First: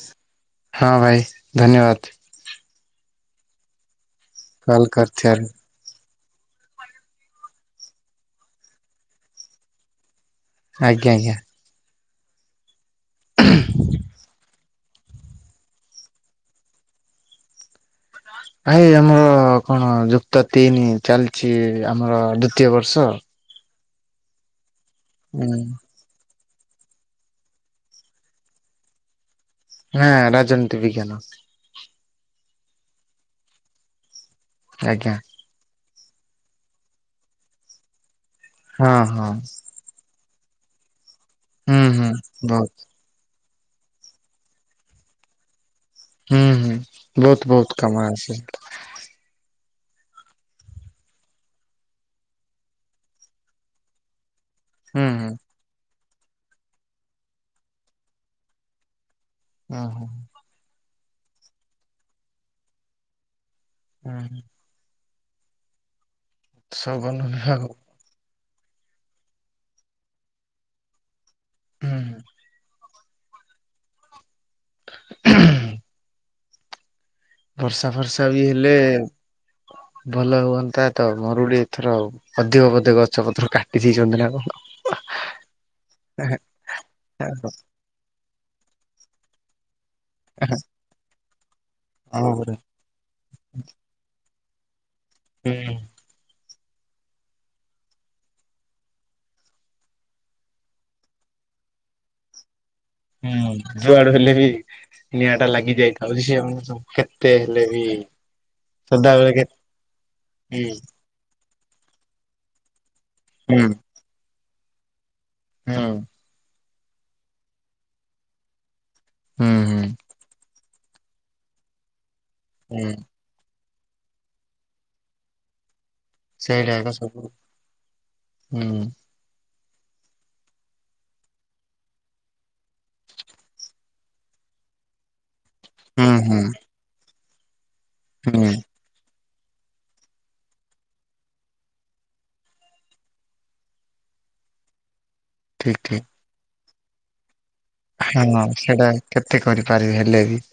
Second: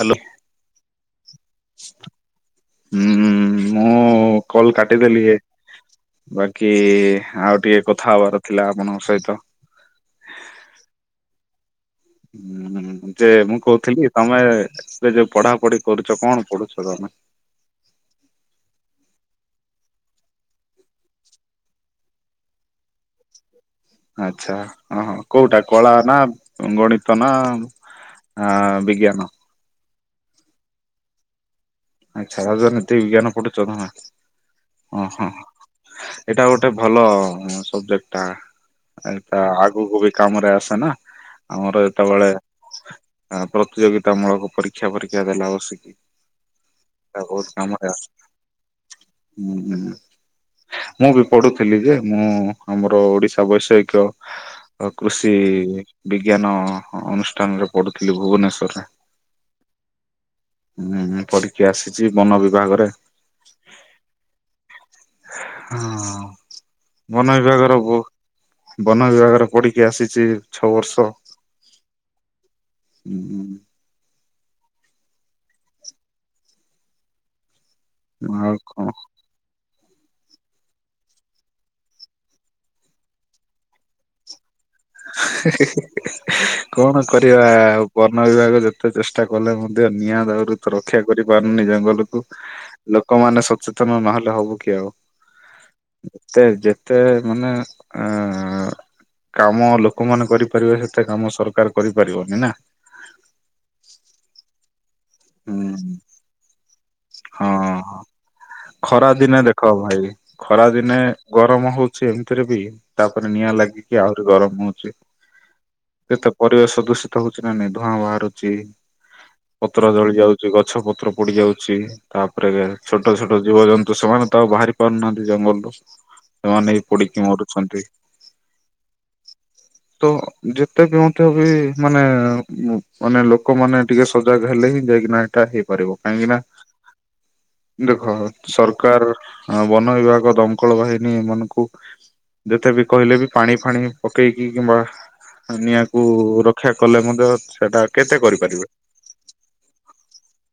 Hello ହଁ ଭାଇ ଧନ୍ୟବାଦ। ହଁ ମୁଁ କଲ କଲ୍ କାଟିଦେଲି। ଏ କରିଥିବାରୁ ବାକି ଆଉ ଟିକେ କଥା ହବାର ଥିଲା ଆପଣଙ୍କ ସହିତ। ଆଜ୍ଞା ଆଜ୍ଞା। ହୁଁ ଯେ ମୁଁ କହୁଥିଲି ତମେ ଏବେ ଯୋଉ ପଢାପଢି କରୁଛ, କଣ ପଢୁଛ ତମେ? [inaudible] ଭାଇ ଆମର କଣ ଯୁକ୍ତ ତିନି ଚାଲିଛି ଆମର ଦ୍ଵିତୀୟ ବର୍ଷ ଆଛା ଓ ହୋ ହୁଁ କୋଉଟା କଳା ନା? ଗଣିତ ନା ଆ ବିଜ୍ଞାନ? ହଁ ରାଜନୀତି ବିଜ୍ଞାନ ଆଛା ରାଜନୀତି ବିଜ୍ଞାନ ପଢୁଛନ୍ତି ନା ଓ ଆଜ୍ଞା ହ ଏଇଟା ଗୋଟେ ଭଲ ସବଜେକ୍ଟା ହଁ ହଁ ଏଟା ଆଗକୁ ବି କାମ ରେ ଆସେ ନା । ହୁଁ ହୁଁ ବହୁତ ପ୍ରତିଯୋଗିତା ମୂଳକ ପରୀକ୍ଷା ପରୀକ୍ଷା ଦେଲା ବସିକି ବହୁତ କାମ ହୁଁ ହ ମୁଁ ବି ପଢୁଥିଲି ଯେ ମୁଁ ଆମର ଓଡିଶା ବୈଷୟିକ ଆ ହୁଁ ହୁଁ କୃଷି ବିଜ୍ଞାନ ଅନୁଷ୍ଠାନରେ ପଢୁଥିଲି ଭୁବନେଶ୍ଵରରେ ହ ହ ହୁଁ ପରୀକ୍ଷା ଆସିଛି ବନ ବିଭାଗରେ ହୁଁ ହ ହଁ ସବୁ ଭଲ ବନ ବିଭାଗ ବିଭାଗର ବହୁତ ବନ ବିଭାଗରେ ପଢିକି ଆସିଛି ଛଅ ବର୍ଷ ହୁଁ ବର୍ଷା ଫର୍ଷା ବି ଆଉ ହେଲେ କଣ ଭଲ ହୁଅନ୍ତା ତ ମରୁଡି ଏଥର ଅଧିକ ବୋଧେ ଗଛ ପତ୍ର କାଟି ଦେଇେଇଛନ୍ତି ନା କଣ? କଣ କରିବା ଆଉ ବନ ବିଭାଗ ଯେତେ ଚେଷ୍ଟା କଲେ ମ ନିଆଁ ଦାଉରୁ ତ ରକ୍ଷା କରିପାରୁନି ଜଙ୍ଗଲକୁ ହଁ ପରା ଲୋକମାନେ ସଚେତନ ନହେଲେ ହବ କଉ [unintelligible] ହୁଁ ମାନେ ଅ କା [unintelligible] କାମ ଲୋକମାନେ କରିପାରିବେ ସେତେ କାମ ସରକାର କରିପାରିବନି ନା ହୁଁ ଯୁଆଡୁ ହେଲେ ବି ନିଆଁ ଟା ହୁଁ ଲାଗି ଯାଇଥାଉ ସିଏ ଆମ ସବୁ କେତେ ହଁ ହେଲେ ବି ଖରା ସଦାବେଳେ ଦିନେ କେ ଦେଖ ଭାଇ ଖରା ହୁଁ ଦିନେ ଗରମ ହଉଛି ଏମିତିରେ ବି ତାପରେ ନିଆଁ ହୁଁ ଲାଗିକି ଆହୁରି ଗରମ ହଉଛି ହୁଁ କେତେ ପରିବେଶ ଦୂଷିତ ହଉଛି ନା ନାଇଁ? ଧୂଆଁ ବାହାରୁଛି। ହୁଁ। ପତ୍ର ଜଳି ଯାଉଛି ଗଛ ପତ୍ର ପୋଡି ଯାଉଛି ତାପରେ ହୁଁ ହୁଁ ଛୋଟ ଛୋଟ ଜୀବଜନ୍ତୁ ତ ସେମାନେ ତ ଆଉ ବାହାରି ପାରୁନାହାନ୍ତି ଜଙ୍ଗଲରୁ ସେଇଟା ସେମାନେ ଏକା ସବୁ ପୋଡିକି ମରୁଛନ୍ତି । ହୁଁ। ତ ଯେତେ ବି ମଧ୍ୟ ବି ମାନେ ମାନେ ଲୋକମାନେ ଟିକେ ସଜାଗ ହେଲେ ହିଁ ଯାଇକିନା ଟା ହେଇପାରିବ ହୁଁ କାହିଁକି ନା ହୁଁ ଦେଖ ହୁଁ ସରକାର ବନ ବିଭାଗ ଦମକଳ ବାହିନୀ ଏମାନଙ୍କୁ ଯେତେ ବି କହିଲେ ବି ପାଣି ଫାଣି ପକେଇକି କିମ୍ବା ଠିକ ହାନିଆଁକୁ ରକ୍ଷା କଲେ ମଧ୍ୟ ଅ ହଁ ସେଟା କେତେ? କରିପାରିବେ ହେଲେ ବି?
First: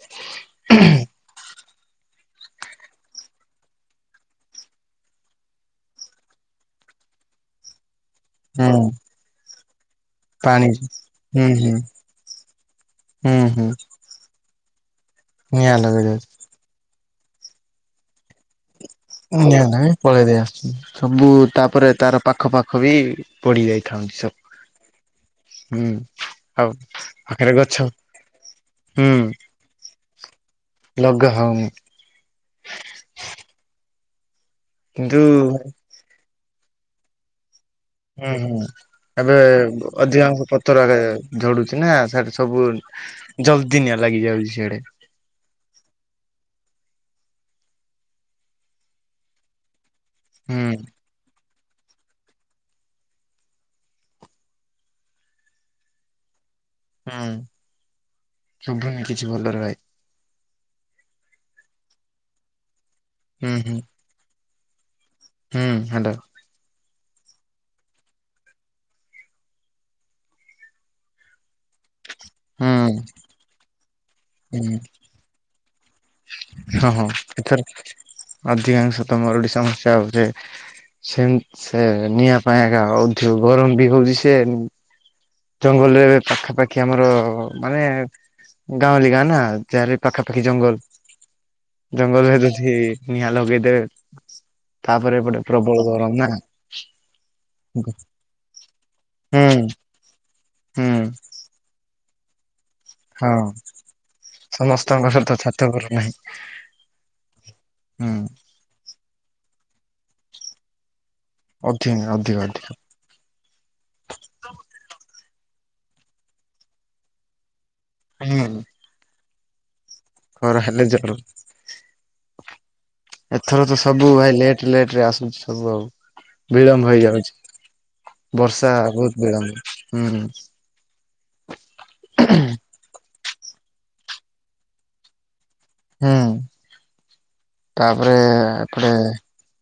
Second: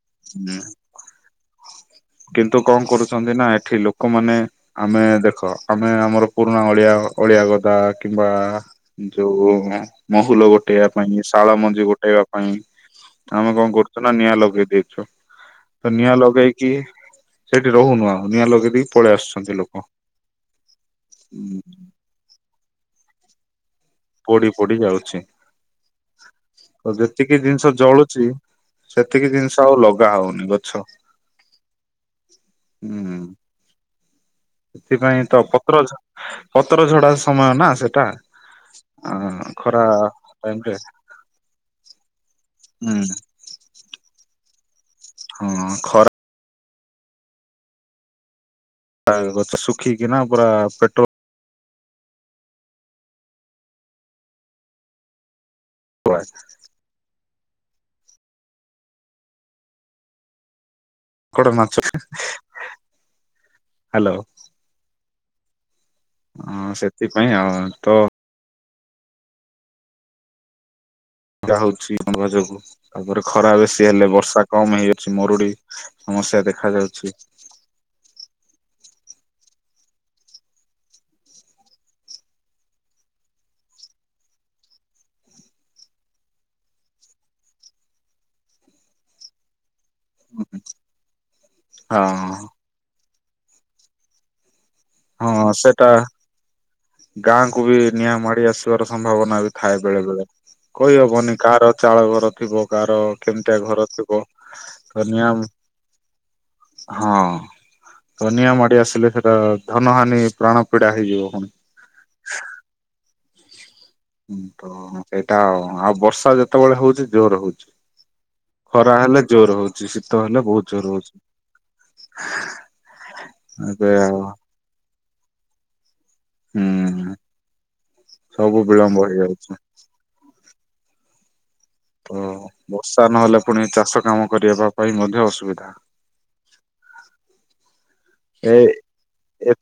କିନ୍ତୁ କଣ କରୁଛନ୍ତି ନା ଏଠି ଲୋକମାନେ ଆମେ ଦେଖ ଆମେ ଆମର ପୁରୁଣାଓଳ ଆ ଓଳିଆ ଗଦା କିମ୍ବା ହୁଁ ଯୋଉ ମହୁଲ ପାଣି ଗୋଟେଇବା ପାଇଁ ହୁଁ ଶାଳ ହୁଁ ମଞ୍ଜି ଗୋଟେଇବା ପାଇଁ ହୁଁ ଆମେ ହୁଁ କଣ କରୁଛୁ ନା ନିଆଁ ଲଗେଇ ଦେଇଛୁ। ନିଆଁ ତ ଲଗେଇଦ‌ଉ। ଲଗେଇକି ସେଠି ରହୁନୁ ଆଉ ନିଆଁ ଲଗେଇଦି ନାଇଁ ପଳେଇ ଦେଇ ଆସୁଛି ସବୁ ତାପରେ ତାର ପାଖ ପାଖ ବି ପୋଡି ଯାଇଛି। ପୋଡି ପୋଡି ଯାଉଛି ଆଉ ଆ ଯେତିକି ପାଖରେ ଜିନିଷ ଗଛ ଜଳୁଛି ହୁଁ ସେତିକି ଜିନିଷ ଆଉ ଲଗା ହଉନି ଗଛ। ଲଗା ହଉନି ହୁଁ ଉଁ। କିନ୍ତୁ ଥିପାଇଁ ତ ପତ୍ର ଝ ପତ୍ର ଝଡା ସମୟ ନା ସେଟା ହୁଁ ହୁଁ ଅ ଏବେ ଖରା ଅଧିକାଂଶ ଟାଇମରେ ପତ୍ରରେ ଝଡୁଛି ନା ସରି ସବୁ ହୁଁ ଜଲ୍ଦିି ନିଆଁ ଲାଗିଯାଉଛି ସିଆଡେ। ହଁ ଖର ଖରାକୁ ଗଛ ଶୁଖିକିନା ପୁରା ହୁଁ ପେଟ୍ରୋଲ ୱା ହୁଁ ଶୁଭୁନି କିଛି ଭଲରେ ଭାଇ। କୋଡ ମାଛ ହେଁ ହେଁ। ହୁଁ ହୁଁ। ହୁଁ ହେଲୋ। ସେଥିପାଇଁ ଆଉ ତ ଯା ହଉଛି ଆମ୍ଭ ଯୋଗୁ ହୁଁ ତାପରେ ଖରା ବେସି ହେଲେ ବର୍ଷା ହୁଁ କମ ହେଇଉଛି ମରୁଡି ସମସ୍ୟା ଦେଖା ହଁ ହଁ ଯାଉଛି ଏଥର ଅଧିକାଂଶ ତ ମରୁଡ଼ି ସମସ୍ୟା ହଉଛି। ସେ ସେ ନିଆଁ ପାଇଁ କା ଅଧିକ ଗରମ ବି ହଉଛି ସେମ୍ ଜଙ୍ଗଲରେ ଏବେ ପାଖାପାଖି ଆମର ମାନେ ଗାଁଉଲି ଗାଁ ନା ଚାରି ପାଖାପାଖି ଜଙ୍ଗଲ ହଁ ଜଙ୍ଗଲରେ ବେସି‌ ନିଆଁ ଲଗେଇଦେ ତାପରେ ଏପଟେ ହଁ ପ୍ରବଳ ସେଟା ଗରମ ନା ଗାଁକୁ ବି ହୁଁ ନିଆଁ ମାଡି ଆସିବାର ସମ୍ଭାବନା ବି ଥାଏ ବେ ବେଲେବବେଳେ ହୁଁ କହିହବନି କାହାର ଚାଳ ଥିବ। କାହାର ହଁ କେମିତିଆ ଘର ଥିବ ସମସ୍ତଙ୍କ ଘର ତ ତନିଆମ ଛାତ ଘର ନାହିଁ ହଁ, ହୁଁ ତ ନିଆଁ ମାଡି ଆସିଲେ ସେଟା ଧନ ହାନି ପ୍ରାଣ ପୀଡା ହେଇଯିବ। ପୁଣି। ଅଧିନ ଅଧିକ ଅଧିକ ହୁଁ ତ ସେଇଟା ଆଉ ବର୍ଷା ଯେତେବେଳେ ହଉଛି ଜୋର ହଉଛି‌। ହୁଁ ଖରା ହେଲେ ଜୋର ହଉଛି। ଶୀତ ହେଲେ ଘର ବହୁତ ଜୋର ଜର ହଉଛି। ଏଥର ତ ଏବେ ସବୁ ଆଉ ଭାଇ ଲେଟ୍ ଲେଟରେ ଆସୁଛି ସବୁ ଆଉ। ହୁଁ ବିଳମ୍ବ ହେଇଯାଉଛି, ସବୁ ବର୍ଷା ବିଳମ୍ବ ବହୁତ ହେଇଯାଉଛି ବିଳମ୍ବ। ତ ବର୍ଷା ନହେଲେ ପୁଣି ଚାଷ କାମ କରିବା ପାଇଁ ମଧ୍ୟ ଅସୁବିଧା। ହୁଁ, ତାପରେ ଏ ଏପଟେ ଏ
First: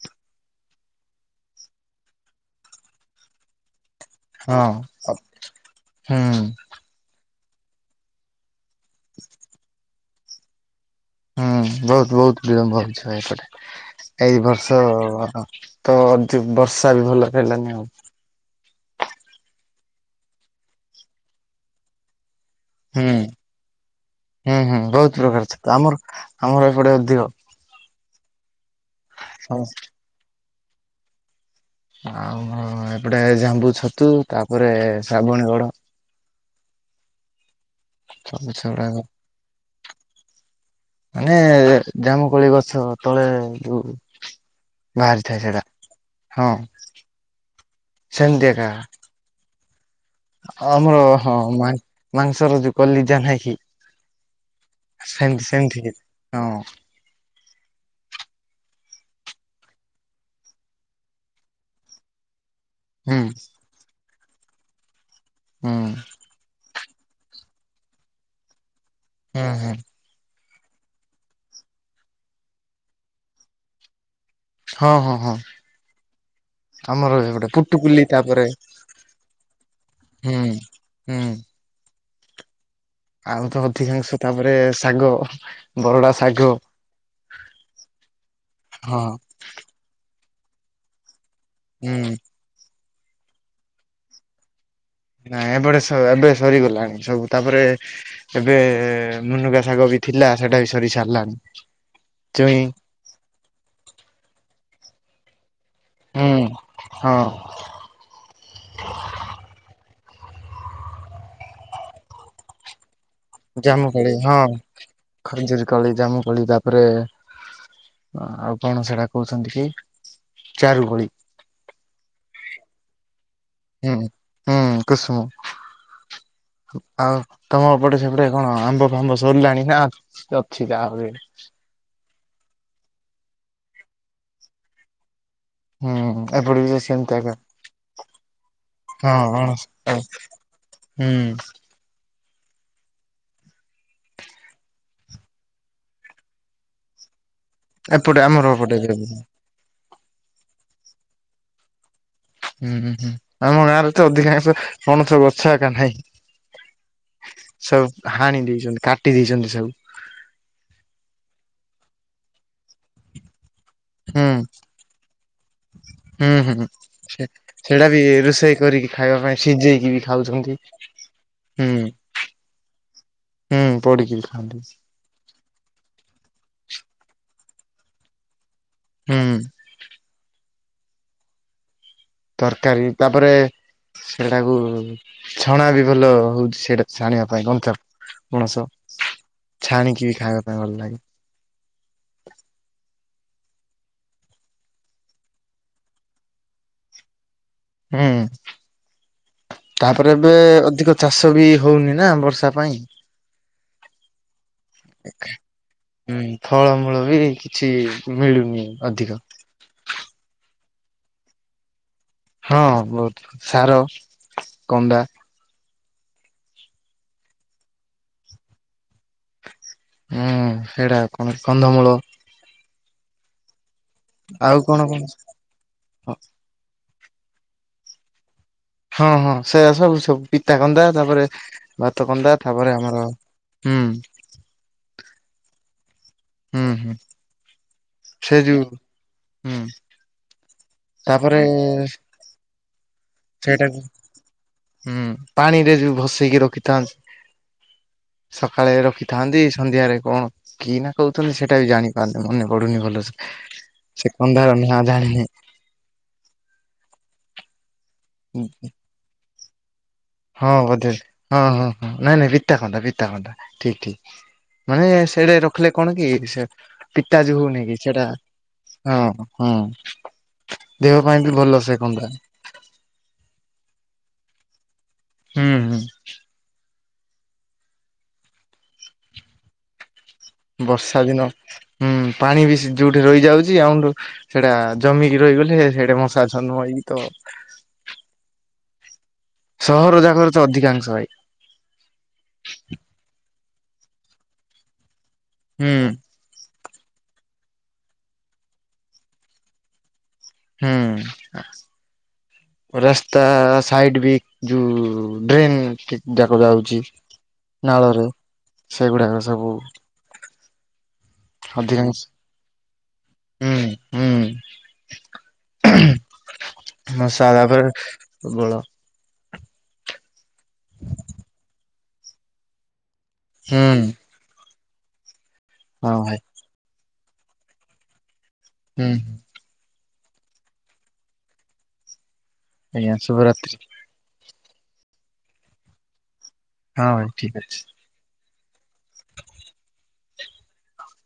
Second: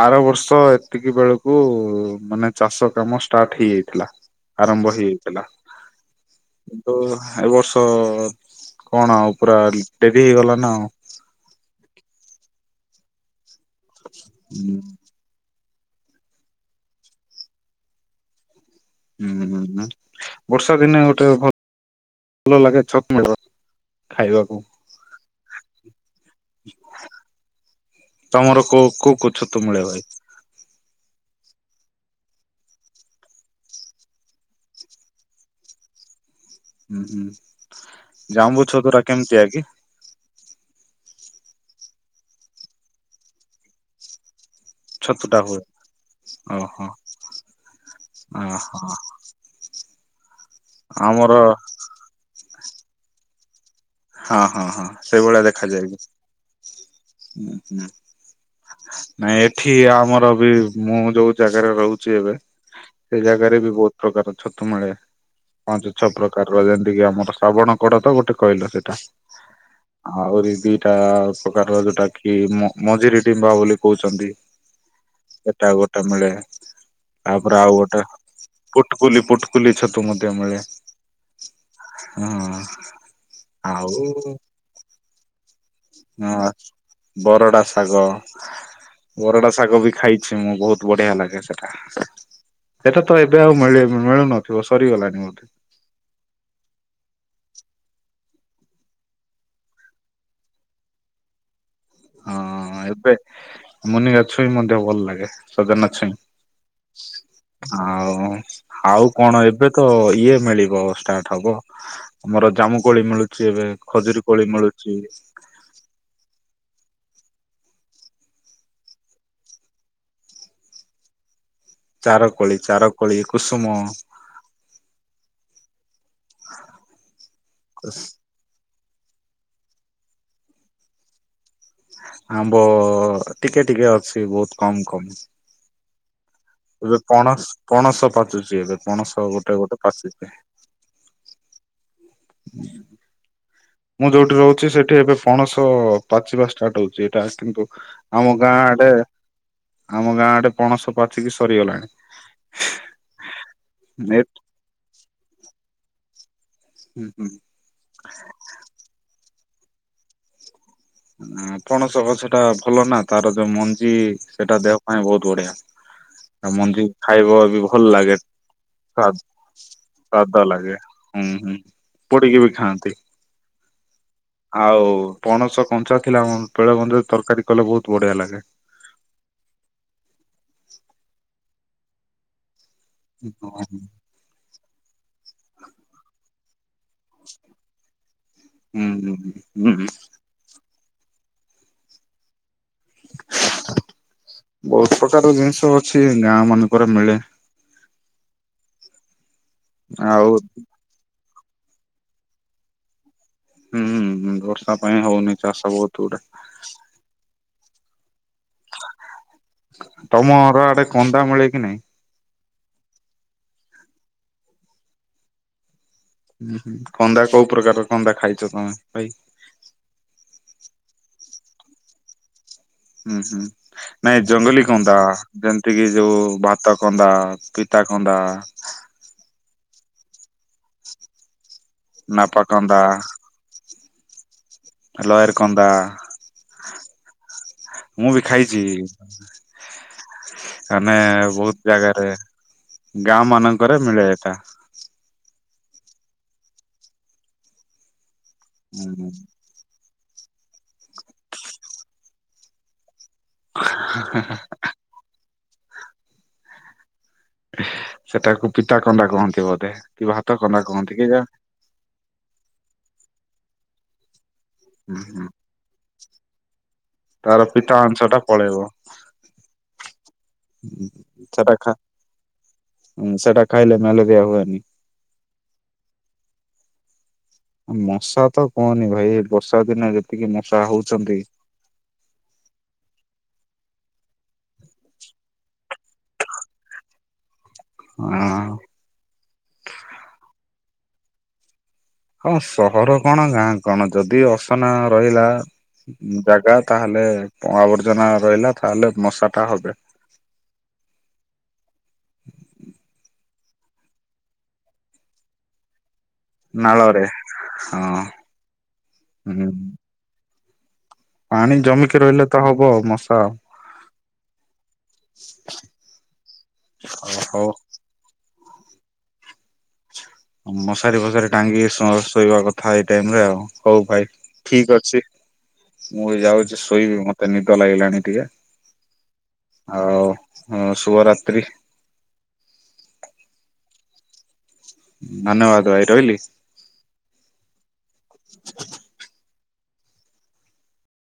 ଆର ବର୍ଷ ଏତିକି ବେଳକୁ ମାନେ ଚାଷ କାମ ଷ୍ଟାର୍ଟ ହେଇଯାଇ ହେଲା ହଁ ଆରମ୍ଭ ହେଇଯାଇଥିଲା ହୁଁ ତ ଏ ବର୍ଷ କଣ ଆଉ ପୁରା ଡେରି ହେଇଗଲା ନା ଭୁ ଆଉ। ହୁଁ ବହୁତ ବହୁତ ବିଳମ୍ବ ହଉଛି ଭାଇ ଏପଟେ ଏଇ ବର୍ଷ ହୁଁ ତ ଅଧେ ବର୍ଷା ବି ଭଲ ହେଲାନି ଆଉ। ହୁଁ ହୁଁ ହଁ ବର୍ଷା ଦିନେ ଗୋଟେ ଭ ଆଗେ ହୁଁ ଛୋକ୍ ମିବ ଉଥି ହୁଁ ହୁଁ ବହୁତ ପ୍ରକାର ଛକ୍ ଆମର ଆମର ଏପଟେ ଅଧିକ ତମର କୋଉ କୋଉକୁ ଛତୁ ମିଳେ ଭାଇ। ଆଉ ଏପଟେ ଜାମ୍ବୁ ଛତୁ ତାପରେ ହୁଁ ହୁଁ ତ ଗଛ ଜାବୁଛ ଗୁଡାକ ତୁରା କେମିତି ଆ କି ମାନେ ଜାମୁକୋଳି ଗଛ ତଳେ ଯୋଉ ବାହାରିଥା ଛତୁଟା ହୁଏ? ସେଛଡ଼ା ହଁ ଓହୋ ସ ନ୍ଧ୍ୟା ଟା ଓହୋ ଆମର ହଁ ମାଂସର ଯ କଲିଜା ନାହିଁ କି। ହଁ ହଁ ହଁ ସେଇଭଳିଆ ସେମତି ସେମିତି ଦେଖାଯାଏ କି ହଁ ହୁଁ ହୁଁ। ନାଇଁ ଏଠି ଆମର ବି ମୁଁ ଯୋଉ ଜାଗାରେ ରହୁଛି ଏବେ ହୁଁ ସେଇ ଜାଗାରେ ବି ବହୁତ ପ୍ରକାର ଛତୁ ମିଳେ ହୁଁ ପାଞ୍ଚ ଛଅ ପ୍ରକାରର ଯେମତିକି ଆମର ଶ୍ରବଣ କଡ ତ ଗୋଟେ କହିଲ ସେଇଟା ହୁଁ ହୁଁ ଆହୁରି ଦିଟା ପ୍ରକାର ଯୋଉଟା କି ମଝିରି ଡିମ୍ବା ବୋଲି କହୁଛନ୍ତି। ହଁ ହଁ ହଁ ଏଟା ଗୋଟେ ମିଳେ। ଆମର ଏପଟେ ତାପରେ ଆଉ ଗୋଟେ ପୁଟୁକୁଲି ତାପରେ ପୁଟକୁଲି ପୁଟକୁଲି ଛତୁ ମଧ୍ୟ ହୁଁ ମିଳେ। ହୁଁ। ହଁ। ଆଉ ତ ଅଧିକାଂଶ ତାପରେ ଶାଗ। ବରଡା ହଁ ଶାଗ ବରଡା ଶାଗ ହଁ ବରଡା ଶାଗ ବି ଖାଇ ଛି ମୁଁ ବହୁତ ବଢିଆ ଲାଗେ। ହୁଁ। ଏଟା ତ ଏବେ ଆଉ ମିଳେ ମିଳୁ ନଥିବ। ନାଇଁ ଏବଟେ ଏବେ ସରିଗଲାଣି ସବୁ । ତାପରେ ଏବେ ମୁନୁକା ଶାଗ ବି ଥିଲା ସେଟା ବି ସରି ସାରିଲାଣି। ଚୁଇଁ ହଁ ଏବେ ମୁନି ଛୁଇ ମଧ୍ୟ ଭଲ ଲାଗେ। ସଜନା ଛୁଇଁ ହୁଁ ହଁ ଆଉ ଆଉ କଣ ଏବେ ତ ଇଏ ମିଳିବ ଷ୍ଟାର୍ଟ ହବ ଆମର ଜାମୁ କୋଳି ମିଳୁଛି ଏବେ ଜାମୁ କୋଳି ଖଜୁରୀ ହଁ ମିଳୁଛି ଖଜୁରୀ କୋଳି ଜାମୁ କୋଳି ତାପରେ ଆଉ କଣ ସେଟା କହୁଛନ୍ତି କି ଚାରୁକୋଳି। ଚାରକୋଳି ଚାରକୋଳି। ହୁଁ ହୁଁ କୁସୁମ। ଆଉ ତମପଟେ ସେପଟେ କଣ ଆମ୍ବ? ଫାମ୍ବ ସରିଲାଣି ନା ଅଛି ଯାହା [unintelligible] ଆମ୍ବ ଟିକେ ଟିକେ ଅଛି ବହୁତ କମ କମ। ହୁଁ ଏପଟେ ବି ଏବେ ସେମତିଆ ପଣସ ପଣସ ପାଚୁଛି ଏବେ ପଣସ ଗୋଟେ ଗୋଟେ ହଁ। ପାଚୁଛି। ହୁଁ। ମୁଁ ଯୋଉଠି ରହୁଚି ସେଠି ଏବେ ପଣସ ପାଚିବା ଷ୍ଟାର୍ଟ ହଉଚି ଏଇଟା। କିନ୍ତୁ ଏପଟେ ଆମ ଆମର ଗାଁ ଏପଟେ ଆଡେ ହୁଁ ଆମ ଗାଁ ଆଡେ ପଣସ ପାଚିକି ସରିଗଲାଣି। ହୁଁ ହୁଁ ହୁଁ ଆମ ଗାଁ ରେ ତ ଅଧିକାଂଶ ପଣସ ଗଛ ଏକା ନାହିଁ। ସବୁ ହାଣି ଦେଇଚନ୍ତି କାଟି ଦେଇଚନ୍ତି ସବୁ। ପଣସ ଗଛ ଟା ଭଲ ନା ତାର ଯୋଉ ମ ଞ୍ଜି ହୁଁ ସେଟା ଦେହ ପାଇଁ ବହୁତ ବଢିଆ। ହୁଁ ହୁଁ। ମଞ୍ଜି ଖାଇବ ବି ଭଲ ସେଇଟା ଲାଗେ ରୋଷେଇ କରିକି ସ୍ୱା ଖାଇବା ପାଇଁ ସିଝେଇକି ବି ସ୍ୱାଦ ଖାଉଛନ୍ତି। ଲାଗେ। ହୁଁ ହୁଁ ପୋଡିକି ବି ଖାଆନ୍ତି। ହୁଁ ପୋଡ଼ିକି ବି ଖାଆନ୍ତି। ଆଉ ପଣସ କଞ୍ଚା ଥିଲା [unintelligible] ତରକାରୀ କଲେ ବହୁତ ବଢିଆ ଲାଗେ। ହୁଁ। ତରକାରୀ ତାପରେ ହୁଁ ସେଟାକୁ ଛଣା ବି ଭଲ ହଉଛି ସେଟା। ଛାଣିବା ପାଇଁ କଞ୍ଚା ପଣସ ହୁଁ ଛାଣିକି ଖାଇବା ପାଇଁ ଭଲ ଲାଗେ। ବହୁତ ପ୍ରକାର ଜିନିଷ ଅଛି ଗାଁ ମାନଙ୍କ ରେ ମିଳେ। ହୁଁ ତାପରେ ଆଉ ଏବେ ଅଧିକ ଚାଷ। ବି ହଉନି ନା ବର୍ଷା ପାଇଁ। ହୁଁ ବର୍ଷା ପାଇଁ ହଉନି ଚାଷ ବହୁତ ଗୁଡେ। ଛିି ମିଳୁ ନି ଅଧିକ। ତମର ଆଡେ କନ୍ଦା ମିଳେ କି ନାଇଁ? ହଁ ବହୁତ ସାର କନ୍ଦା। ହୁଁ ହୁଁ କନ୍ଦା କୋଉ ପ୍ରକାର କନ୍ଦା ଖାଇଚ ତମେ ଭାଇ? ହୁଁ ସେଇଟା [unintelligible] କନ୍ଦମୂଳ। ହୁଁ ହୁଁ ନାଇଁ ଜଙ୍ଗଲୀ କଣ କନ୍ଦା କଣ ଯେମତି କିି ଯୋଉ ଭାତ କନ୍ଦା ପିତା କନ୍ଦା। ହଁ ହଁ ସେଇଆ ସବୁ ସବୁ। ପିତାକନ୍ଦା ତାପରେ ଭାତ କନ୍ଦା ନାପା ତାପରେ ଆମର ହୁଁ। ଲୟର କନ୍ଦା। ହୁଁ ହୁଁ ମୁଁ ବି ସେ ଖାଇଛି। ଯୋଉ ହୁଁ ମାନେ ତାପରେ ବହୁତ ଜାଗାରେ ଗାଁ ମାନଙ୍କରେ ସେଇଟାକୁ ମିଳେ ଏଟା ହୁଁ ପାଣିରେ ବି ଭସେଇକି ରଖିଥାନ୍ତି ସକାଳେ ହୁଁ ରଖିଥାନ୍ତି ସନ୍ଧ୍ୟାରେ କଣ କି ନା କହୁଛନ୍ତି ସେଇଟା ବି ଜାଣିପାରନ୍ତି ମନେ ପଡୁନି ଭଲସ ସେ କନ୍ଦାର ନା ଜାଣିନି ସେଟାକୁ ପିତା କନ୍ଧା କୁହନ୍ତି ବୋଧେ କି ଭାତ ହଁ କନ୍ଦା ବୋଧେ କହନ୍ତି କେଜାଣି। ହଁ ହଁ ହଁ ନାଇଁ ନାଇଁ ବିତା ଖନ୍ଦା ବିତା ଖନ୍ଦତା ଠିକ ଠିକ ମାନେ ହୁଁ ହୁଁ ସେଇଟା ରଖିଲେ କଣ କି ସେ ପିତାଜୀ ତାର ହଉନି ପିତା କି ଅଂଶ ସେଟା ଟା ପଳେଇବ। ହଁ ହଁ ଦେହ ପାଇଁ ବି ଭଲ ସେ କନ୍ଦା । ହଁ ସେଟା ଖାଇଲେ ମ୍ୟାଲେରିଆ ହୁଏନି ହୁଁ ହୁଁ ମଶା ତ କହନି ଭାଇ ବର୍ଷା ଦିନ ବର୍ଷା ଦିନ ହୁଁ ପାଣି ବି ଯୋଉଠି ରହିଯାଉଛି ଆଉଠୁ ସେଟା ଜମିକି ରହିଗଲେ ସେଟ ମଶା ନୁହଇକି ତ ହଁ ସହର ଜାଗର ତ ଅଧିକାଂଶ ଭାଇ ହଁ ସହର କଣ ଗାଁ କଣ ଯଦି ଅସନା ରହିଲା ହୁଁ ଜାଗା ତାହେଲେ ଆବର୍ଜନା ରହିଲା ତାହଲେ ମଶା ଟା ହବ ହୁଁ ରାସ୍ତା ସାଇଡ ବି ଯୋଉ ଡ୍ରେନ୍ ଯାକ ଯାଉଛି ନାଳରେ ହଁ। ନାଳରେ ସେଗୁଡାକ ସବୁ ହୁଁ ପାଣି ଅଧିକାଂଶ ଜମିକି ରହିଲେ ତ ହବ ମଶା ମଶଲା ହଉ ପରେରେ ସବଳ [unintelligible] ମଶାରୀ ଫସାରି ଟାଙ୍ଗିକି ଶୋଇବା କଥା ଏଇ ଟାଇମରେ ଆଉ ହଉ ହୁଁ। ଭାଇ ଠିକ ଅଛି ହଁ ମୁଁ ଭାଇ। ବି ଯାଉଛି ଶୋଇବି, ମତେ ନିଦ ଲାଗିଲାଣି ଟିକେ ହୁଁ ହଁ ଆଉ ହ ଶୁଭରାତ୍ରି ଆଜ୍ଞା ଶୁଭ ରାତ୍ରି। ଧନ୍ୟବାଦ ଭାଇ ରହିଲି। ହଁ ଭାଇ ଠିକ ଅଛି । ହ [inaudible]